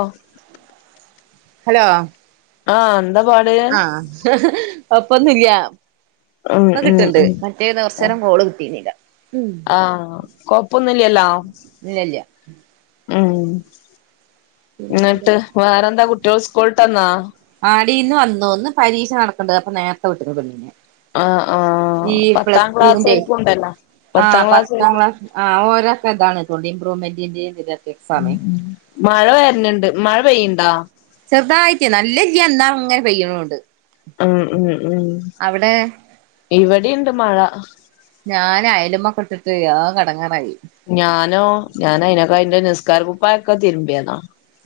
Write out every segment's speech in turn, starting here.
ഓഹ് hello ആഹ് ന്താ പാട് ഹ് ഹ് ഹ് അപ്പൊന്നുംല്ല്യ ഉം ഇപ്പ ഉം കിട്ട്ണ്ട് ഉം മറ്റേത് കൊർചേരം കോള് കിട്ടീന്നില്ല ഉം ആഹ് കൊഴപ്പൊന്നുല്ല്യല്ലോ ഇല്ലല്ല്യ ഉം ന്നട്ട് വേറെന്താ കുട്ട് ട്ട്യോൾ സ്കൂൾട്ടന്നോ ആടീന്ന് വന്നു ന്ന് പരീഷ നടക്ക്ണ്ട് അപ്പൊ നേരത്തെ വിട്ട്ക്ക്ണ് പെണ്ണിനെ ആഹ് ആഹ് ഈ പത്താം പ്ലസ് ടുന്റെ ക്ലാസ്സാർക്കും ഉണ്ടല്ലോ ആ പത്താം ക്ലാസ്സാർക്കും ക്ലാസ് ആഹ് ഓരോക്കെതാണ് തോൺണ്ട് ഇമ്പ്രൂവ്മെന്റിന്റിം തിന്റ ഉം ഉം മഴ വര്ന് ണ്ട് മഴ പെയ്യ്ണ്ടോ ചെർതായിട്ട് നല്ലല്ല്യ ന്നാ ങ്ങനെ പെയ്യ്ണൂണ്ട് ഉം ഉം ഉം അവിടെ ഇവിടിണ്ട് മഴ ഞാൻ അയലമ്മൊക്കെട്ടിട്ട് ആകെടങ്ങാറായി ഞാനോ ഞാനയ്നക അയ്ന്റെ നിസ്കാര കുപ്പായൊക്കെ തിരുമ്പിയത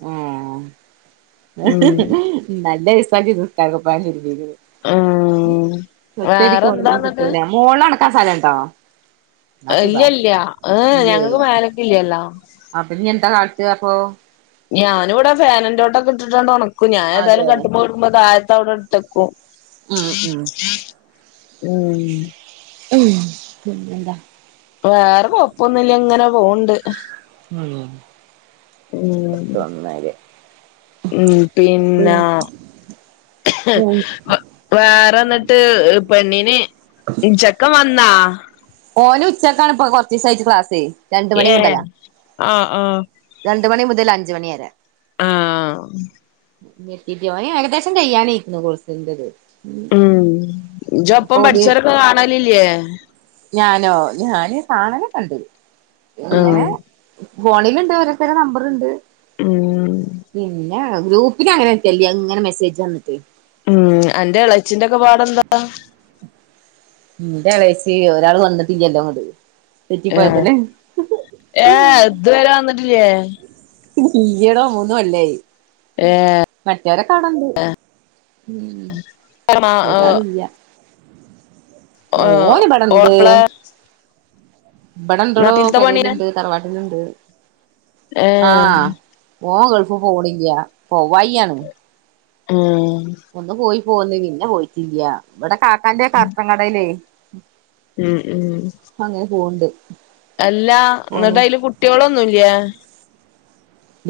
ഉം ഉം [unintelligible] നല്ല ദീസാജ്ജ് നിസ്ക്കാര ക്കുപ്പായം തിര്മ്പീത് ഉം ഒറ്റടിക്കൊണങ്ങി വേറെന്താന്നിട്ട് കിട്ടൂല മോളിലൊണക്കാൻ സ്ഥലണ്ടോ. ആ സുഖാ ഇല്ല്യല്ല ഏഹ് ഞങ്ങക്ക് മേലക്ക്ല്ല്യല്ലോ അപ്പൊഞ് ന്താ കാട്ടാ അപ്പൊ ഞാന്വ് ടെ ഫാന് ന്റോട്ടൊക്കെട്ടിട്ടാണ്ട് ഒണക്കും ഞാനേതായാലും അതെ കട്ട്മ്മേ കെടക്കുമ്പോ താഴ്ത്തവ്ടെട് ത്തെക്കും ഉം ഉം ഉം ഉം പിന്നെന്താ വേറെ കൊഴപ്പൊന്നില്ല ങ്ങനെ പോവ്ണ്ട് ആണോ ഉം ഉം പിന്ന ഉം [unintelligible] വേറെ ന്നട്ട് പെണ്ണിന് ചെക്കംവന്നാ ഓന് ഉച്ചക്കാണ് പ്പൊ കൊർച്ചീസായിട്ട് ക്ലാസ്സേ രണ്ട് മണി ഏഹ് മുതലാ ആഹ് ആഹ് രണ്ട് മണി മുതൽ അഞ്ച് മണി വരെ ആഹ് [unintelligible] ഓന് ഏകദേശം കയ്യാനയ്ക്ക്ണ് കോഴ്സിന്റത് ഉം ജ് ഒപ്പം അപ്പൊ ഓല് പഠിച്ചോരൊക്കെ കാണലില്ലേ ഞാനോ ഞാന് കാണലൊക്കണ്ട് ആഹ് ഇങ്ങനെ ഫോണില്ണ്ട് ഓരോര്ത്തരെ നമ്പർണ്ട് ഉം പിന്നെ ഹെ ഗ്രൂപ്പിലങ്ങനയ്‌ക്കേല്ല്യാ അഹ് ങ്ങനെ മെസ്സേജ് വന്നിട്ട് ഉം അന്റെ എളച്ചിന്റൊക്കെ പാടെന്താ. ഉം ന്റെളേച്ചി ഒരാൾ വന്നിട്ടില്ല്യല്ലോ ങ്ങട്ട് ഏഹ് ഏഹ് ഏ ഇത് വരെ വന്നിട്ടില്ലേ ഇല്ല്യടോ മൂന്നു കൊല്ലായി മറ്റവരെ കാണണ്ട് ഉം മാ ഏഹ് വടാണില്ല്യ ഏഹ് ഓന്ബടണ്ട് ഓളെപ്പളാ ഇബടണ്ടടോ നാട്ടിൽത്തെ പണിയാ പെരേല്ണ്ട് തറവാട്ടില്ണ്ട് ഏഹ് ആഹ് ഓൻ ഗൾഫ് പോണില്ലാ പോ വയ്യ ഏഹ് ഒന്ന് പോയി പോന്നു പിന്നെ പോയിട്ടില്ല ഇവിടെ കാക്കാന്റെൊക്ക കാർട്ടൻ കടല്ലേ ഉം ഉം പ്പം അങ്ങനെ പോവണ്ട് അല്ല എന്നിട്ട് അതില് കുട്ടികളൊന്നുംല്ല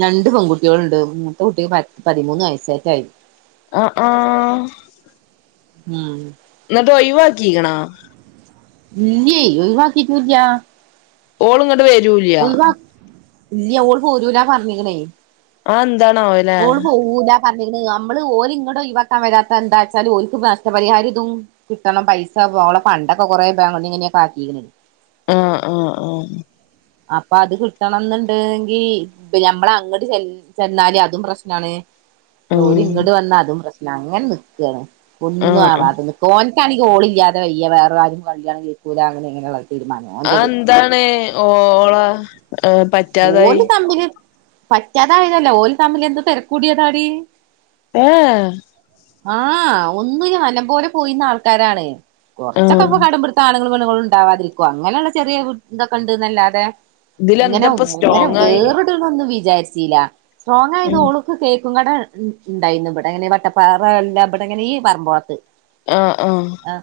രണ്ട് പെൺുട്ടികളുണ്ട് മുത്തെ കുട്ടികൾ പ പതിമൂന്ന് വയസ്സായിട്ടായിരുന്നു ആഹ് ആഹ് ഉം എന്നിട്ട് ഒഴിവാക്കിക്കണേ ഇല്ലേ ഒഴിവാക്കിട്ടൂല്ല ഓള്ങ്ങട്ട് വരൂല്ല ഇല്ല ഓൾ പോരൂല പറഞ്ഞിക്കണേ അതെന്താണാവോല്ലേ ഓള് പോവൂല പറഞ്ഞിക്കുന്നത് നമ്മള് ഓരി ഇങ്ങടും വാക്കൻ വരാത്ത എന്താ വച്ചാൽ ഒല്ക്ക് നഷ്ടപരിഹാരം ഇതും കിട്ടണം പൈസെ പണ്ടൊക്കെ കുറെ ബാ ഇങ്ങനൊക്കെ ആക്കിണ്ട് ആഹ് ആഹ് ആഹ് അപ്പൊ അത് കിട്ടണംന്നുണ്ടെങ്കി മ്മള അങ്ങോട്ട് ചെന്നാല് അതും പ്രശ്നാണ് ജോലി ഉം ഇങ്ങട്ട് വന്നാ അതും പ്രശ്നം അങ്ങനെ നിക്കാണ് ഒന്നും ആഹ് ആഹ് ആവാത് ഓൻക്കാണങ്കി ഓളില്ലാതെ വയ്യ വേറെ ആരിം കിയാണ് [unintelligible] കേക്കൂല അങ്ങനെങ്ങനെയുള്ള തീരുമാനം ഓന്റത് ആന്താണ് ഓള പറ്റാതായി പറ്റാതായതല്ലോ ഓല് തമ്മിൽ എന്ത് തെരക്കൂടിയതാടി ഏഹ് ആഹ് ഒന്നും അല്ലകേ പോയിര്ന്ന ആൾക്കാരാണ് കൊറച്ചൊക്കെ ആഹ് ഇപ്പ കടമ്പ ആണുങ്ങളും പെണുങ്ങളും ണ്ടവാതിരിക്കുവ അങ്ങനെയുള്ള ചെറിയ ഇതൊക്കെണ്ടന്നല്ലാതെ ഇതിലെന്തപ്പൊ അങ്ങനെ വേറിടിനോന്നും വിചാരിച്ചില്ല സ്ട്രോങ്ങ് ഉം ആയതോളൂ കേക്കും കട ണ്ടായിരുന്നു ഇവിട അങ്ങനെ വട്ടപ്പാറ എല്ലാം ഇവിടെങ്ങനെ ഈ പറമ്പോളത്ത് ആഹ് ആഹ് ആഹ്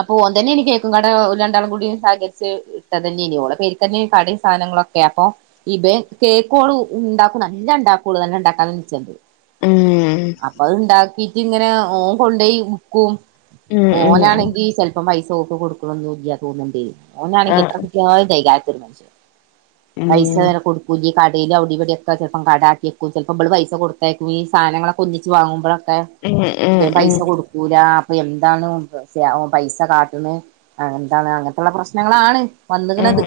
അപ്പൊഓൻ തന്നെനി കേക്കും കട ഓല്ലണ്ടാളും കൂടി സഹകരിച്ച് ഇട്ട തന്നെനി ഓളെ പേരിതന്നെനി കടിം സാധനങ്ങളൊക്കെ ക്കെ അപ്പൊ ഇബൻ കേക്കോള് ണ്ടാക്കും നല്ലണ്ടാക്കോള് നല്ലണ്ടാക്കാനും നിച്ചണ്ട് ഉം അപ്പൊ അത്ണ്ടാക്കിട്ട് ഇങ്ങനെ ഓൻകൊണ്ടോയി വിക്കും ഉം ഉം ഓനാണെങ്കിൽ ചെലപ്പം പൈസോക്ക്‌ കൊടുക്കണോന്ന് ല്ല്യ തോന്നുണ്ടേ ഓനാണെങ്കി ആഹ് എത്ര കിട്ടിയാലും തൈകാത്ത ഒരു മനുഷ്യൻ ഉം പൈസ വരെ കൊടുക്കൂല്ല്യ കടേലും അവിടിമ്പിടിക്കെ ചിലപ്പം കടാക്കിയെുകും ചിലപ്പോ ഇബള് പൈസ കൊടുത്തേക്ക ഈ സാധനങ്ങളക്ക ഒന്നിച്ച് വാങ്ങുമ്പോ ക്ക ഉം ഉം ഇബൻ പൈസ ഉം കൊടുക്കൂല അപ്പൊ ന്താണ് ഓൻ പൈസ കാട്ടണ ആഹ് ന്താണ് അങ്ങനത്തുള്ള പ്രശ്നങ്ങളാണ് ഉം വന്നകണത്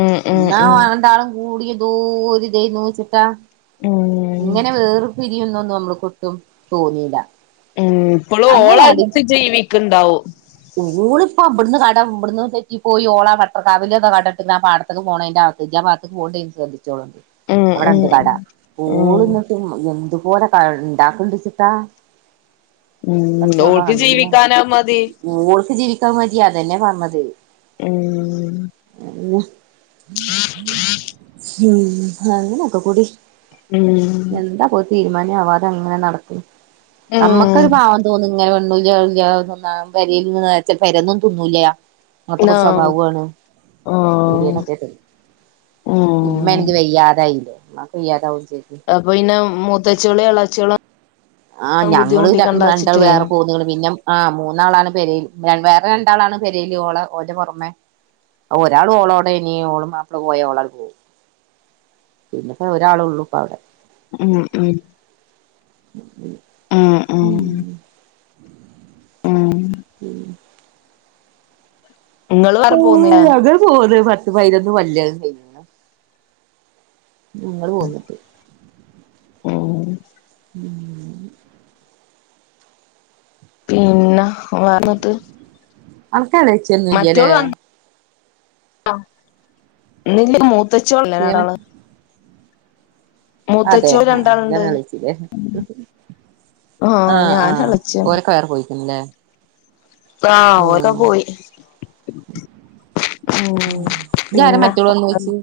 ഉം ഉം ന്നാ ഉം ഉം വന്താളം കൂടിയ ദൂരിതേ നോച്ചിട്ടാ ഉം ഇങ്ങനെ വേർപിരിയൊന്നും ഒന്നും നമ്മൾക്ക് ഒട്ടും തോന്നില്ല ഉം ഇപ്പളും ഓളടുത്ത് ജീവിക്കണ്ടാവും ഓള്പ്പോ ഇവ്ട്ന്ന് തെറ്റി പോയി ഓള പട്ടർ കാവല കടട്ട്ക്കണ് പടത്തേക്ക പോണേന്റെ ആ [unintelligible] പോണ്ട ശ്രദ്ധിച്ചോളണ്ട് ഉം ഉം അവിടെണ്ട് കട ഉം കൂള എന്തുപോലെ ഉണ്ടാക്കണ്ടിചിട്ടാ ഉം ഓൾക്ക് നല്ല ജീവിക്കാനാ മതി ഓൾക്ക് ജീവിക്കാ മതി അതന്നെ പറഞ്ഞത് ഉം അയന്നെ ഉം അങ്ങനൊക്കെകുടി ഉം എന്താപോ തീരുമാനം ആവാതെ അങ്ങനെ നടക്കണ് ഉം അമ്മക്കൊരു പാവം തോന്നും ഇങ്ങനെ [unintelligible] ആ വരൽ നിന്ന് വച്ച വരൊന്നും തിന്നൂല നോ അങ്ങനത്തെക്കൊരു സ്വഭാവമാണ് ആഹ് ഇടിയനൊക്കെ ഉം ഇമ്മേണെങ്കി വയ്യാതായില്ലേ മാക്ക് വയ്യാതാവേം ചെയ്ത് അപ്പൊ പിന്നെ മുത്തച്ചോളി ഇളച്ചികള ആഹ് ഞങ്ങള് രണ്ടാ വേറെ പോന്ന പിന്നെ ആഹ് മൂന്നാളാണ് പെരൽ വേറെ രണ്ടാളാണ് പെരൽ ഓള ഓന്റെ പുറമെ ഒരാൾ ഓളോടെ ഇനി ഓളെ മാപ്പള പോയ ഓളൾ പോവും പിന്നെെപ്പ ഒരാള ഉള്ളൂപ്പ അവിടെ ഉം ഉം ഉം ഉം ഉം ഇങ്ങള് വേറെ പോന്നില്ലേ [unintelligible] ഞങ്ങള് പോന്നിട്ട് ഉം ഉം പിന്നെ വേറന്തൂട്ട് അനക്കല്ലേച്ച് മറ്റോള് വന്ന് ആ നിന്റ മൂ തെച്ചോൾല്ലേ ഏമ വേറാള് അതെ ആഹ് രണ്ടാളുണ്ട് ഇജ്ജന്ന വിളിച്ചില്ലേ ആഹ് ഞാൻ ആഹ് എളച്ചിയാണ് ഓരൊക്കെ വേറെ പോയിക്കണില്ലേ ആഹ് ഓൽക്ക പോയി ഉം ഇജാരെ പിന്ന മറ്റോള് വന്നോയ്ച്ച്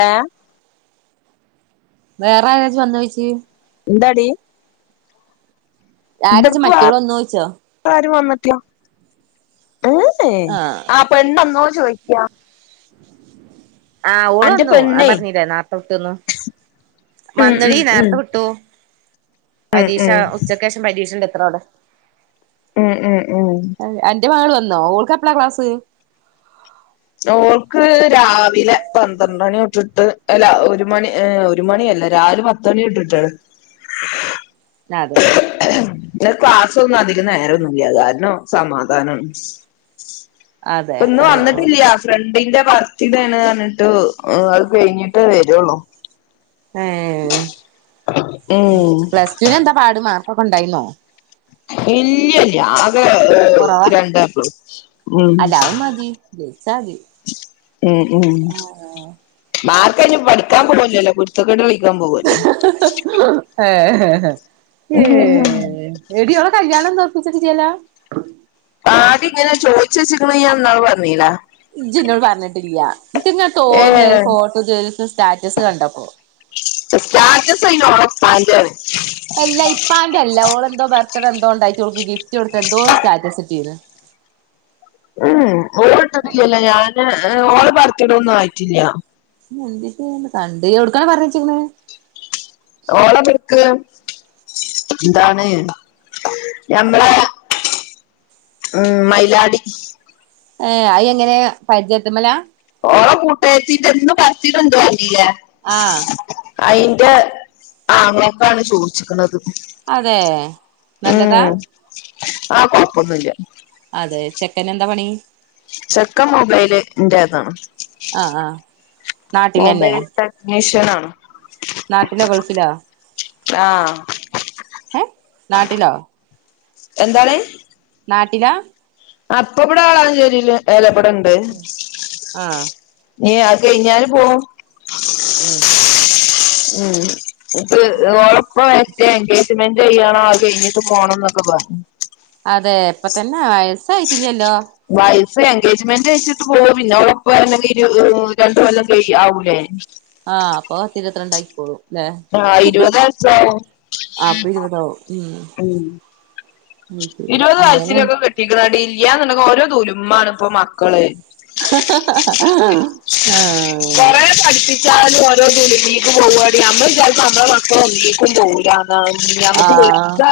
ഏഹ് വേറെ ഇജ്ജ് വന്നോയിച്ച് എന്താടി ആരോച്ച് ഇബട്ക്ക് വേറെ മറ്റോള് വന്നോച്ചോ ആരും വന്നട്ടില്ല ഏയ് ആഹ് ആ പെണ്ണൊന്നൊന്ന് ചോയിക്കാ ആഹ് ഓള് അന്റെ വന്നു അ പെണ്ണേ പറഞ്ഞില്ലേ നാട്ടിതേന്നു ഉം വന്നെടീ ഉം ഉം നേരത്തെ വിട്ടു ഉം പരീക്ഷ ഉം ഉച്ചക്കേഷം പരീക്ഷിണ്ട് എത്രാവിട ഉം ഉം ഉം എന്റെ മകള് വന്നോ ഓൾക്കെപ്പളാ ക്ലാസ് ഓൾക്ക് രാവിലെ പന്ത്രണ്ട് മണിതൊട്ടിട്ട് അല്ല ഒരു മണി ഏഹ് ഒരു മണിയല്ല രാവിലെ പത്ത് മണി തൊട്ടിട്ടാണ് ന്നാതെ ഇ ക്ലാസ്സൊന്നും അധികം നേരൊന്നുല്ല കാരണം സമാധാനം അതെ ആഹ് ആ ആ ഫ്രണ്ടിന്റെ ബർത്തിഡാണ് പറഞ്ഞിട്ട് അത് കഴിഞ്ഞിട്ടേ വെരുള്ളൂ ഏ ഉം പ്ലസ് ടുവിന് എന്താ പാട് മാർക്കൊക്കെ ഒണ്ടായിന്നോ ഇല്ലില്ല അ അത് കൊറവാ രണ്ടാക്കും ഉം അല്ല അത് മതി ജയിച്ചാ മതി ഉം ഉം മാർക്കല്ലേ പഠിക്കാൻ വിടൂലല്ലോ കുരുത്തക്കേട് കളിക്കാൻ പോവുല്ലോ ഹേ ഹേ ഏഹ് എടീ അവള കല്യാണൊന്നും ഒറപ്പിച്ചട്ടില്ലല്ലോ ആടി ഇങ്ങനെ ചോയിച്ച് വെച്ചിക്കണ ഈ ഇന്നാള് പറഞീലാ ഇജ്ജെന്നോട് പറഞ്ഞിട്ടില്ല എനിക്കിങന തോന്നിയ ഏഹ് ഒരു ഫോട്ടോ ജോ സ്റ്റാറ്റസ് കണ്ടപ്പോ സ്റ്റാറ്റസ് അയില് ഓള ഫാന്റാണ് എല്ല ഇപ്പാന്റെ അല്ലാ ഓള എന്തോ ബർത്ത്ഡേ എന്തോ ഒണ്ടായിട്ട് ഓൾക് ഗിഫ്റ്റ് കൊടുത്ത് എന്തോ സ്റ്റാറ്റസ് ഇട്ടീന്ന് ഉം ഓ ഇട്ടട്ടില്ലല്ലേ ഞാന് ഓള് ബർത്തിടൊന്നും ആയിട്ടില്ല എന്നിട്ട് കണ്ട് ഇയ്യ് എവിടുക്കാണ് പറഞ്ഞ് വെച്ചിക്കണ ഓള പിക്ക് എന്താണ് ഞമ്മള ഉം മൈലാടി ഏ അയെങ്ങനെ പരിചയത്ത് മ്മലാ ഓള കൂട്ടാര്ത്തീട്ട എന്നും പറച്ചീട്ടെന്തോ ആയിന്നില്ലെ ആഹ് അയിന്റെ ആങ്ങളെക്കാണ് ചോയിച്ചിക്കണത് അതെ നല്ലതാ ആ കൊഴപ്പൊന്നുല്യ അതെ ചെക്കനെന്താ പണി ചെക്കൻ മൊബൈല് ന്റെതാണ് ആഹ് ആഹ് നാട്ടിലന്നെ മൊബൈൽ ടെക്നീഷ്യൻ ആണോ നാട്ടിലോ ഗൾഫിലോ ആഹ് ഏ നാട്ടിലോ എന്താണ് നാട്ടിലാ അപ്പ ഇവിടെ ആളാ [unintelligible] ടെണ്ട് ആഹ് ഏ അത് കഴിഞ്ഞാല് പോവും ഉം ഉം ഉം ഓളെപ്പഴാ [unintelligible] എൻഗേജ്മെന്റ് ചെയ്യണോ അത് ഇത്‌ പോണം ന്നൊക്കെ പറ അതെ ഇപ്പ തന്നെ വയസ്സായിട്ടില്ലല്ലോ വയസ് എൻഗേജ്മെന്റ് കഴിച്ചിട്ട് പോവും പിന്നെ [unintelligible] രണ്ട് കൊല്ലം കഴി ആവൂലേ ആ അപ്പൊ ഇരുപത്തിരണ്ടായിട്ട് പോവും ആ ഇരുപതെ അഞ്ചാവും ആ അപ്പൊ ഇരുപതാവും ഉം ഉം അത് ശരി അങ്ങനെ [unintelligible] ഇല്ല എന്നുണ്ടെങ്കിൽ ഓരോ ദുൽമാണ് ഇപ്പൊ മക്കള് കൊറേ ആഹ് [inaudible] നമ്മള് വിചാരിക്കും നമ്മളെ മക്കൾ ഒന്നീക്കും പോവൂലാ ആഹ് ഞമുക്ക് വിളിക്ക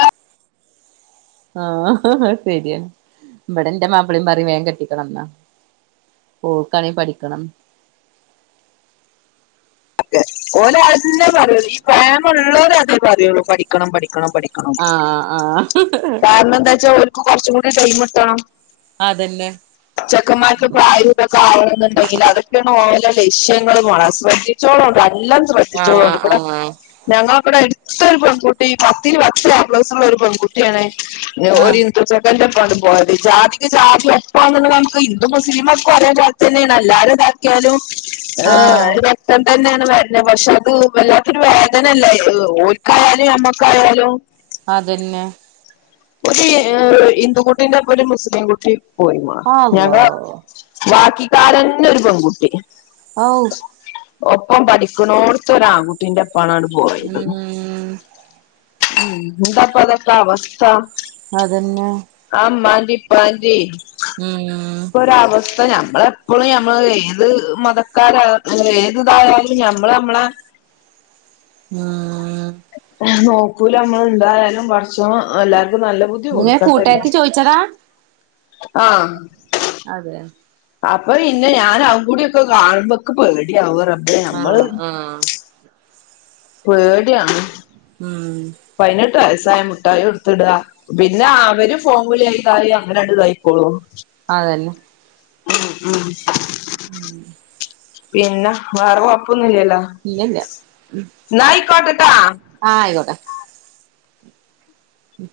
ആ അത് ശരിയാണ് ഇവിടെ ഇന്റെ മാപ്പിളയും പറയും വേഗം കെട്ടിക്കണം എന്നാ ഓൾക്കാണേ പഠിക്കണം ഓല് അന്നെ പറയുള്ളൂ ഈ പ്രേമ ഉള്ളോരും അതന്നെ പറയുള്ളൂ പഠിക്കണം പഠിക്കണം പഠി ആ ആഹ് ആഹ് കാരണം എന്താച്ചാൽ ഓൽക്ക് കുറച്ച്‌ കൂടി ടൈമ്ട്ടണം അതന്നെ ചെക്കന്മാർക്ക- തൊക്കെ ആവണുന്നുണ്ടെങ്കിൽ അതൊക്കെയാണ് ഓലെ ലക്ഷ്യങ്ങളും മോളേ ശ്രദ്ധിച്ചോളണ്ടി നല്ലം ആഹ് ശ്രദ്ധിച്ചോളണ്ടി ഇവിടെ ആഹ് ഞങ്ങളക്ക ഇവിടെ എടുത്തൊരു പെൺകുട്ടി പത്തിൽ പത്ത് എ പ്ലസ്സുള്ള ഒരു പെൺകുട്ടിയാണ് ഒരു ആഹ് ഹി ഹിന്ദു ചെക്കന്റെ ഒപ്പണ്ട് പോയത് ജാതിക്ക് ജാതി [unintelligible] കണക്ക് ഹിന്ദു മുസലിമും ഒക്കെ ഒരേ ജാതി തന്നെയാണ് എല്ലാരും ഇതാക്കിയാലും [unintelligible] ആഹ് പ്പം തന്നെയാണ് വര്ണ് പക്ഷെ അത് വല്ലാത്തൊരു വേദനല്ലേ ഓര്ക്കായാലും ഞമ്മക്കായാലും അതന്നെ ഒരു ഹിന്ദു കുട്ടീന്റൊപ്പം ഒരു മുസ്ലിം കുട്ടി പോയി മോളേ അള്ളാ ഞങ്ങള് ബാക്കിക്കാരന്നെ ഒരു പെൺകുട്ടി ആവൂ ഒപ്പം പഠിക്കുണോട്ത്ത ഒരു ആൺകുട്ടീന്റപ്പാണ് പോയത് ഉം എന്താപ്പ അതൊക്കെ അവസ്ഥ അതന്നെ ആ ഇമ്മാന്റിം ഇപ്പാന്റിം ഉം ഒര അവസ്ഥ നമ്മളെപ്പോഴും ഞമ്മള് ഏത് മതക്കാര ഏത്‌ തായാലും ഞമ്മൾ നമ്മളെ ഉം നോക്കൂല നമ്മൾ എന്തായാലും പടച്ചോൻ എല്ലാർക്കും നല്ല ബുദ്ധി ബുദ്ധി ഇങ്ങനെ കൂട്ടാരത്തി കൊടുക്കട്ടെ ചോയിച്ചതാ ആഹ് അതെ അപ്പൊ പിന്നെ ഞാൻ അഹുകൂടിഒക്കെ കാണുമ്പോ ഇൻക്ക് പേടിയാവ് റബ്ബേ ആ നമ്മള് ആ പേടിയാവുന്നു ഉം പതിനെട്ട് വയസ്സായ മുട്ടായി കൊടുത്തിടാ പിന്നെ അവര് ഫോൺ വിളി ആയിതാല അങ്ങനെണ്ട് ഇതായിക്കോളൂ അതന്നെ ഉം ഉം [unintelligible] പിന്നെ വേറെ കൊഴപ്പൊന്നും ഇല്ലല്ലോ ഇല്ലല്ല എന്നാ ആയിക്കോട്ടട്ടോ ആ ആയിക്കോട്ടെ ഉം